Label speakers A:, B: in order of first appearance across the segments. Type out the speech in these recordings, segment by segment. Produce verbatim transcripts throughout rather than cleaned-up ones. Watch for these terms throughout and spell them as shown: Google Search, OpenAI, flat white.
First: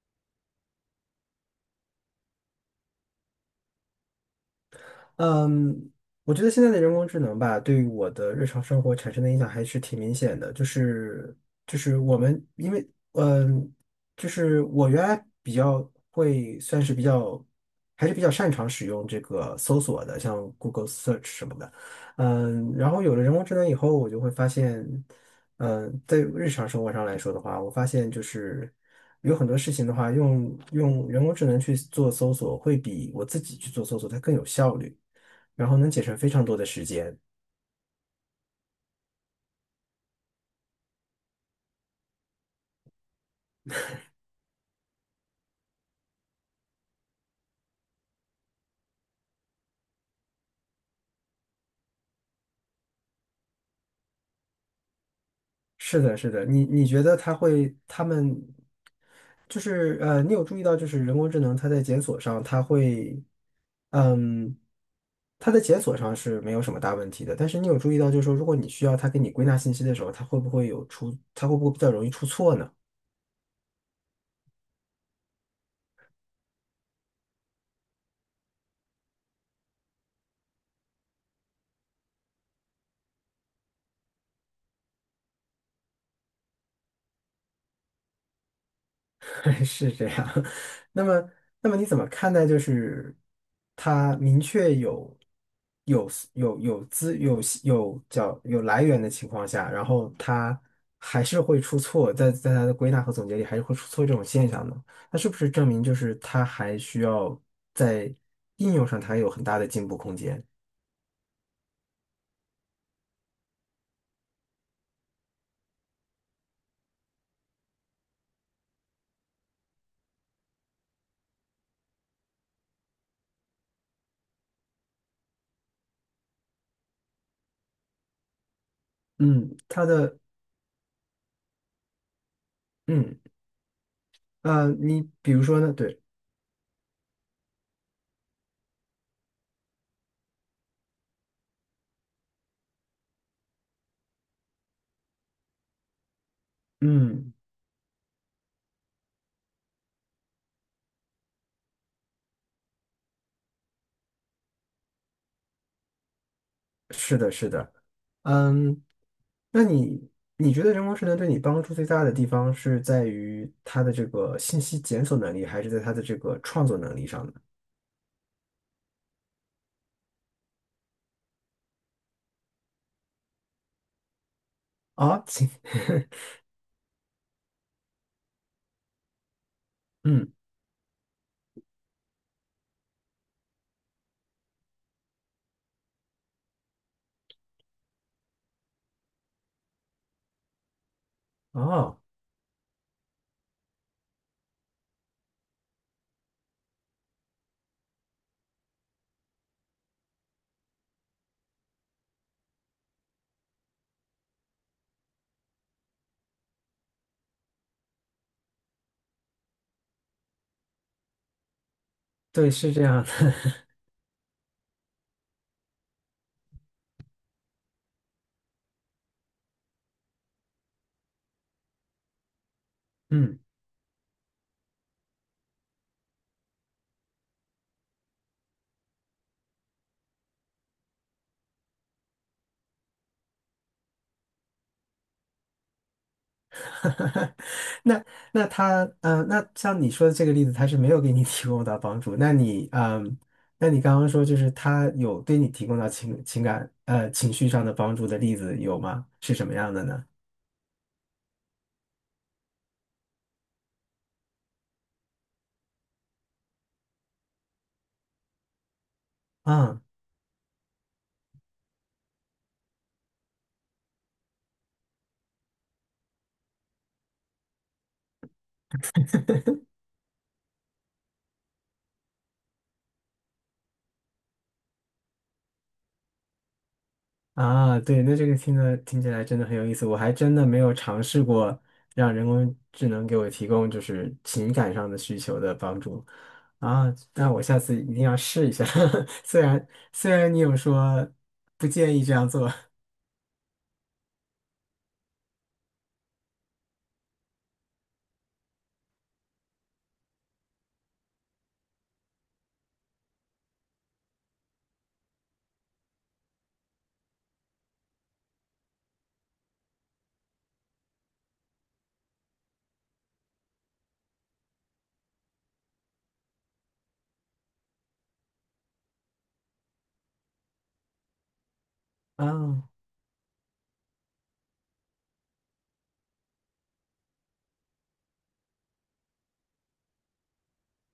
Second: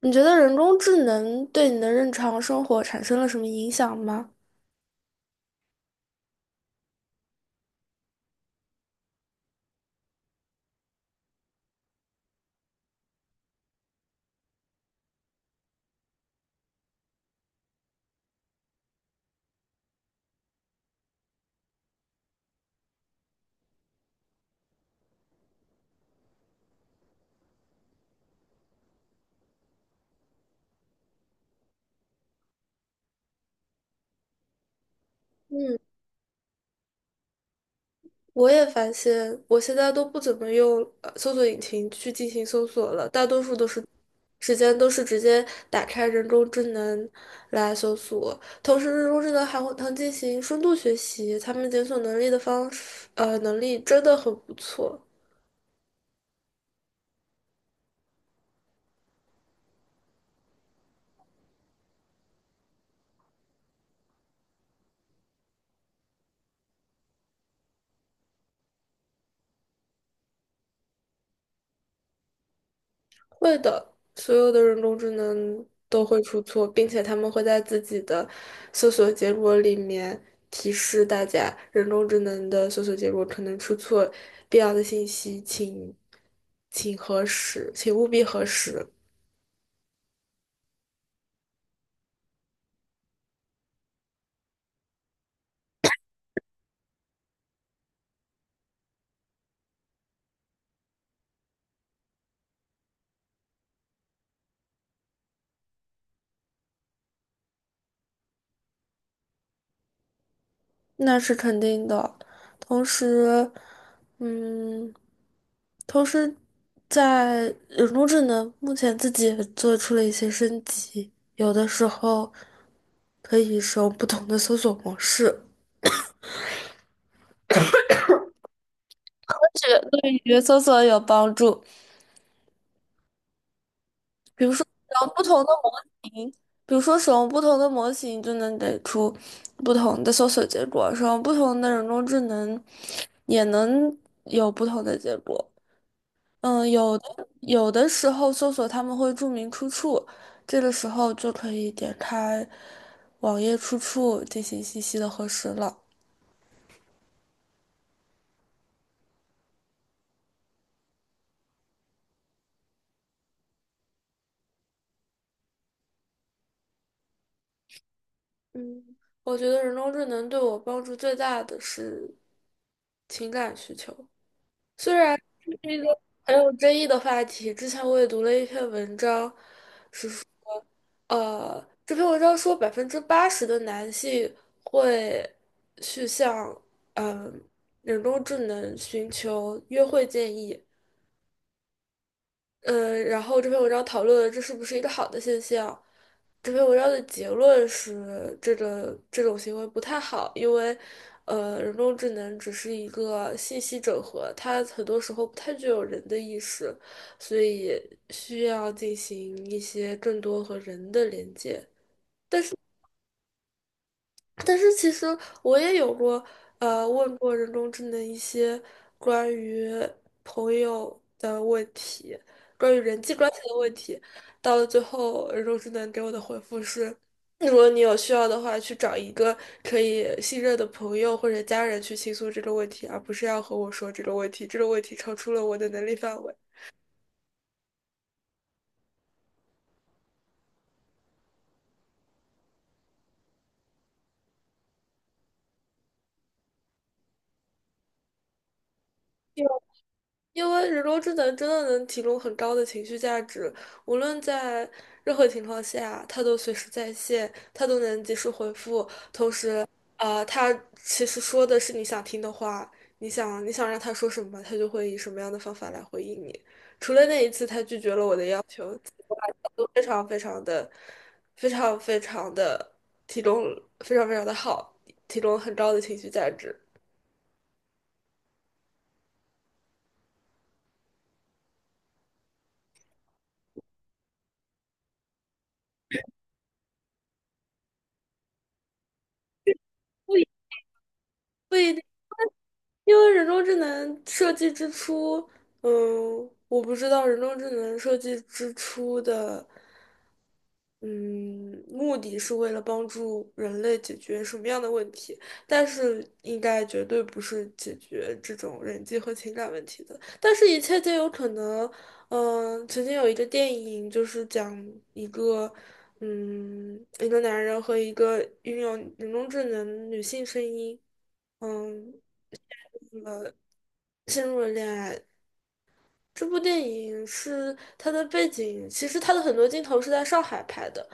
A: 你觉得人工智能对你的日常生活产生了什么影响吗？
B: 嗯，我觉得现在的人工智能吧，对于我的日常生活产生的影响还是挺明显的。就是就是我们因为嗯，就是我原来比较会算是比较还是比较擅长使用这个搜索的，像 Google Search 什么的。嗯，然后有了人工智能以后，我就会发现，嗯，在日常生活上来说的话，我发现就是有很多事情的话，用用人工智能去做搜索，会比我自己去做搜索它更有效率。然后
A: 嗯，
B: 能节省非常多的时间。
A: 我也发现，我现在都不怎么用呃搜索引擎去进行搜索了，大多数都是时间都是直接打开人工智能来搜索。同时，人工智能还会能进行深度学习，他们检索能力的方式呃，能力真的很不错。
B: 是的，是的，你你觉得它会，他们就是呃，你有注意到就是人工智能它在检索上，它会，嗯，它在检索上是没有什么大问题的，但是你有注意到就是说，如果你需要它给你归纳信息的时候，它会不会有出，它会不会比较容易出错呢？
A: 会的，所有的人工智能都会出错，并且他们会在自己的搜索结果里面提示大家，人工智能的搜索结果可能出错，必要的信息请请核实，请务必核实。
B: 是这样。那么，那么你怎么看待就是它明确有有有有资有有叫有来源的情况下，然后它还是会出错，在在它的归纳和总结里还是会出错这种现象呢？那是不是证明就是它还需要在应用上它有很大的进步空间？
A: 那是肯定的。同时，嗯，同时在人工智能目前自己也做出了一些升级，有的时候可以使用不同的搜索模式，
B: 嗯，
A: 这
B: 它
A: 个
B: 的
A: 对于搜索有帮助。
B: 嗯
A: 比如说
B: 呃，
A: 使
B: 你
A: 用不
B: 比
A: 同
B: 如
A: 的
B: 说
A: 模
B: 呢？对，
A: 型，比如说使用不同的模型就能给出不同的搜索结果，使用不同的人工智能也能有不同的结果。嗯，有的
B: 嗯。
A: 有的时候搜索他们会注明出处，这个时候就可以点开网页出处进行信息的核实了。
B: 嗯，那你你觉得人工智能对你帮助最大的地方是在于它的这个信息检索能力，还是在它的这个创作能力上呢？
A: 嗯，我觉得人工智能对我帮助最大的是情感需求，虽然
B: 啊、请
A: 这是一个很 有争议的话题，之前我也读了一篇文章，
B: 嗯，
A: 呃，这篇文章说百分之八十的男性会去向嗯、呃人工智能寻求约会建议，
B: 哦，
A: 嗯、然后这篇文章讨论了这是不是一个好的现象。这篇文章的结论是，这个这种行为不太好，因为呃，人工智能只是一个信息整合，它很多时候不太具有人的意识，所以需要进行一些更多和人的连接。
B: 对，是这样的，
A: 但是其实我也有过，呃，问过人工智能一些关于朋友的问题，关于人 际关系
B: 嗯，
A: 的问题，到了最后，人工智能给我的回复是，如果你有需要的话，去找一个可以信任的朋友或者家人去倾诉这个问题，而不是要和我说这个问题，这个问题超出了我的能力范围。
B: 那那他，嗯、呃，那像你说的这个例子，他是没有给你提供到帮助。那你，嗯、那你刚刚说就是他有对你提供到情情感呃情绪上的帮助的例子有吗？是什么样的呢？
A: 因为人工智能真的能提供很高的情绪价值，无论在任何情况下，它都随时在线，它都能及时回复。
B: 嗯。
A: 啊、它其实说的是你想听的话，你想你想让他说什么，他就会以什么样的方法来回应你。除了那一次他拒绝了我的要求，都非常非常的、非常非常的提供非常非常的好，提供很高的情绪价值。
B: 啊，对，那这个听的听起来真的很有意思，我还真的没有尝试过让人工智能给我提供就是情感上的需求的帮助啊，那我下次一定要试一下。虽然虽然你有说
A: 不
B: 不
A: 一定。
B: 建议这样做
A: 因为人工智能设计之初，嗯，我不知道人工智能设计之初的，嗯，目的是为了帮助人类解决什么样的问题，但是应该绝对不是解决这种人际和情感问题的。但是，一切皆有可能。嗯，曾经有一个电影，就是讲一个，嗯，一个男人和一个拥有人工智能女性声音。嗯，
B: 啊，
A: 陷入了恋爱。这部电影是它的背景，其实它的很多镜头是在上海拍的，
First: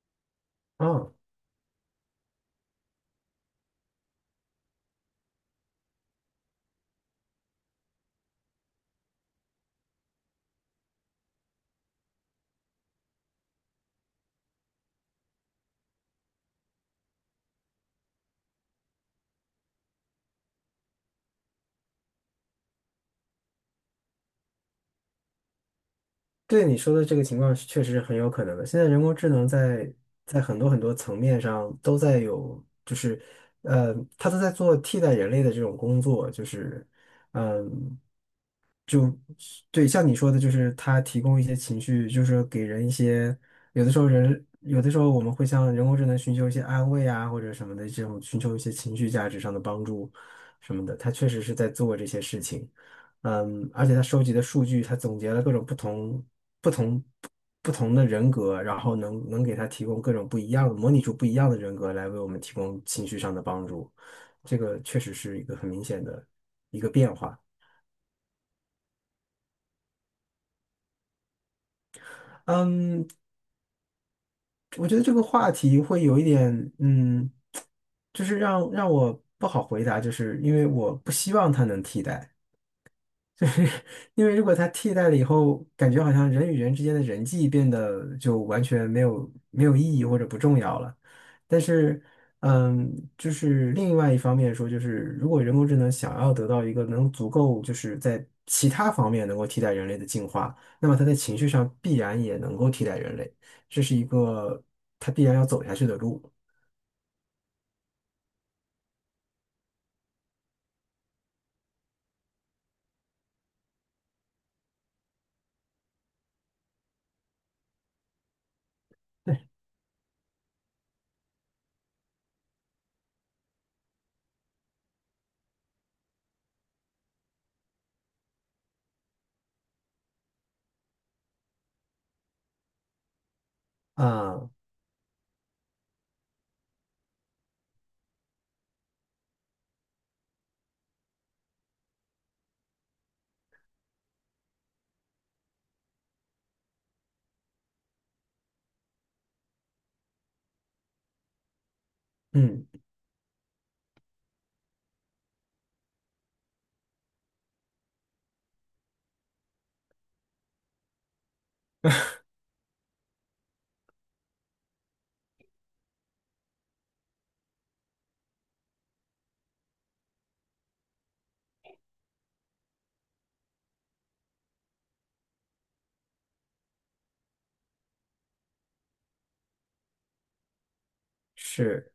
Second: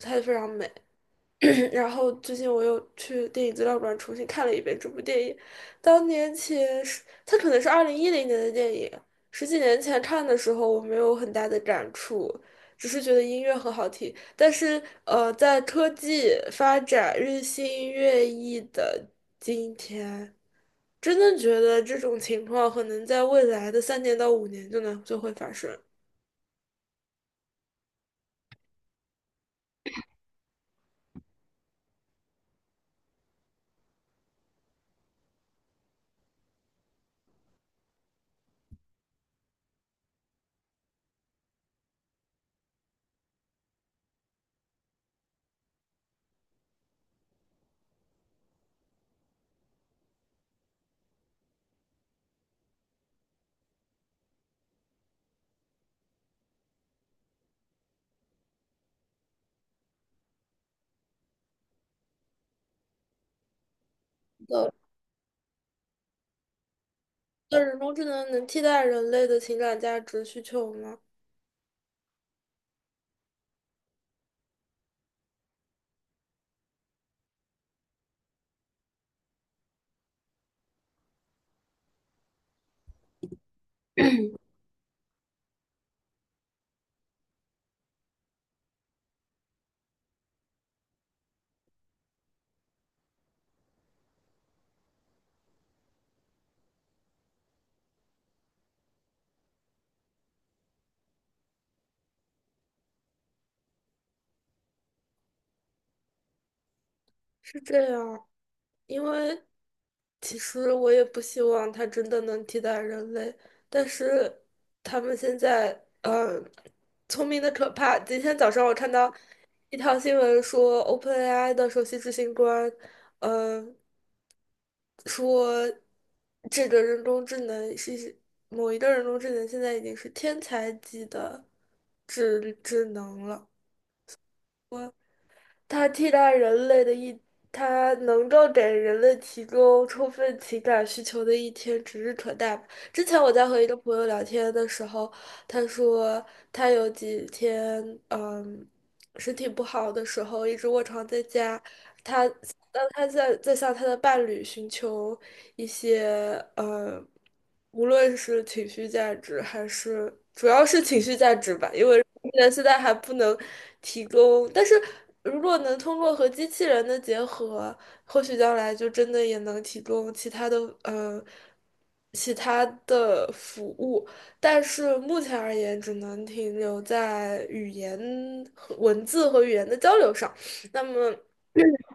A: 拍的非常美。
B: 哦，
A: 然后最近我又去电影资料馆重新看了一遍这部电影，当年前是它可能是二零一零年的电影，十几年前看的时候我没有很大的感触，只是觉得音乐很好听。但是呃，在科技发展日新月异的今天。真的觉得这种情况可能在未来的三年到五年就能就会发生
B: 对你说的这个情况是确实是很有可能的。现在人工智能在在很多很多层面上都在有，就是呃，它都在做替代人类的这种工作，就是。嗯，对，像你说的，就是它提供一些情绪，就是说给人一些，有的时候人，有的时候我们会向人工智能寻求一些安慰啊，或者什么的这种，寻求一些情绪价值上的帮助什么的。它确实是在做这些事情，嗯，而且它收集的数据，它总结了各种不同、不同、不同的人格，然后能能给它提供各种不一样的，模拟出不一样的人格来为我们提供情绪上的帮助。这
A: 的。
B: 个确实是一个很明显的一个变化。
A: 那人工智能能替代人类的情感价值需求吗？
B: 嗯，我觉得这个话题会有一点，嗯，就是让让我不好回答，就是因为我不希望它能替代。因为如果它替代了以后，感觉好像人与人之间的人际变得就完全没有没有意义或者不重要了。但是，嗯，就是另外一方面说，就是如果人工智能想要得到一个能足够就是在其他方面能够替代人类的进化，那么它在情绪上必然也能够替代人类，这是一个它必然要走下去的路。
A: 是这样，因为其实我也不希望它真的能替代人类，但是他们现在嗯，聪明的可怕。今天早上我看到
B: 对
A: 一条新闻说，OpenAI 的首席执行官，嗯、说这个人工智能是某一个人工智能现在已经是天才级的智智能了。
B: 啊，
A: 它替代人类的一，它能够给人类提供充分情感需求的一天指日可待吧之前我在和一个朋友聊天的时候，他说他有几天，嗯，身体不好的时候，一直卧床在家，他，
B: 嗯，
A: 当他在在向他的伴侣寻求一些，嗯，无论是情绪价值还是，主要是情绪价值吧，因为。人现在还不能提供，但是如果能通过和机器人的结合，或许将来就真的也能提供其他的呃其他的服务，但是目前而言，只能停留在语言和文字和语言的交流上。那么。
B: 是，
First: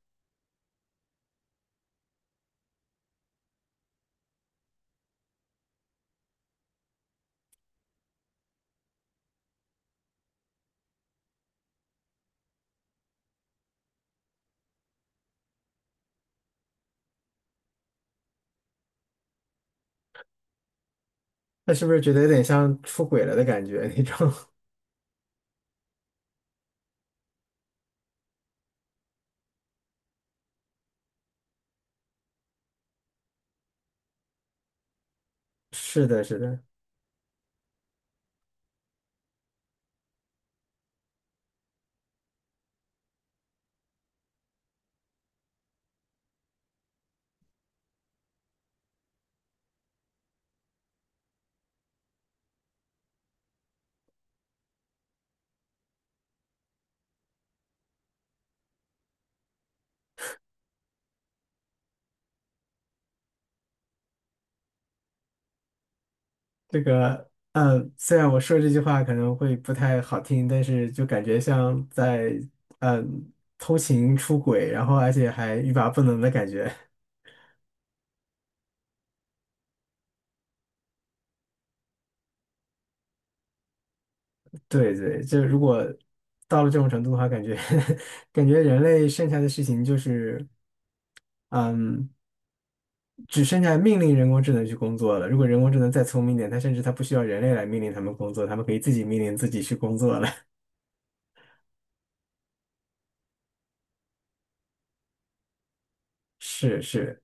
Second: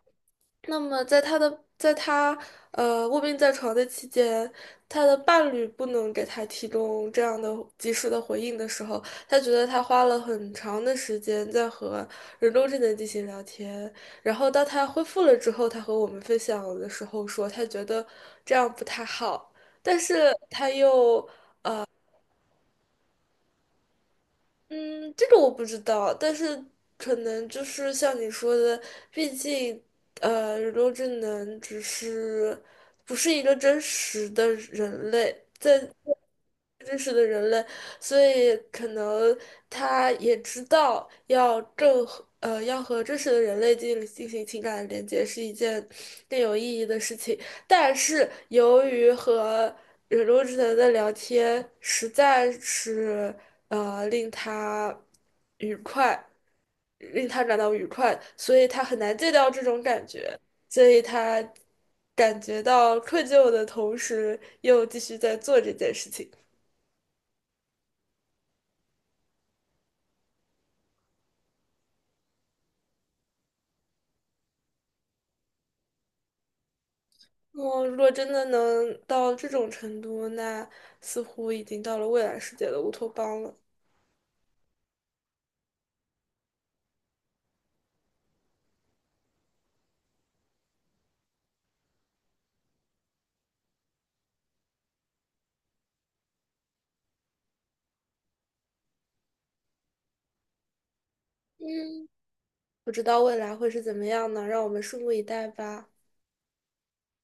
A: 那么在他的在他呃卧病在床的期间，他的伴侣不能给他提供这样的及时的回应的时候，他觉得他花了很长的时间在和人工智能进行聊天，然后当他恢复了之后，他和我们分享的时候说，他觉得这样不太好，但是他又
B: 那是不是觉得有点像出轨了的感觉 那种？
A: 嗯，这个我不知道，但是可能就是像你说的，毕竟呃，人工智能只是不是一个真实的人类，在
B: 是的，是的。
A: 真实的人类，所以可能他也知道要正和呃要和真实的人类进进行情感连接是一件更有意义的事情，但是由于和忍工智能的聊天实在是呃令他愉快，令他感到愉快，所以他很难戒掉这种感觉，所以他感觉到愧疚的同时，又继续在做这件事情。
B: 这个，嗯，虽然我说这句话可能会不太好听，但是就感觉像在，嗯，偷情出轨，然后而且还欲罢不能的感觉。
A: 我如果真的能到这种程度，那似乎已经到了未来世界的乌托邦了。
B: 对对，就如果到了这种程度的话，感觉 感觉人类剩下的事情就是，嗯，只剩下命令人工智能去工作了。如果人工智能再聪明一点，它甚至它不需要人类来命令他们工作，他们可以自己命令自己去工作了。
A: 嗯，不知道未来会是怎么样呢？让我们拭目以待吧。
B: 是是，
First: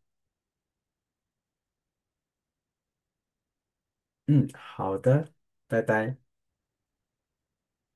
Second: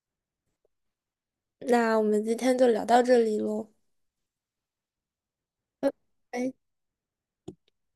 A: 那我们今天就聊到这里喽，
B: 嗯，好的，拜拜。
A: 哎，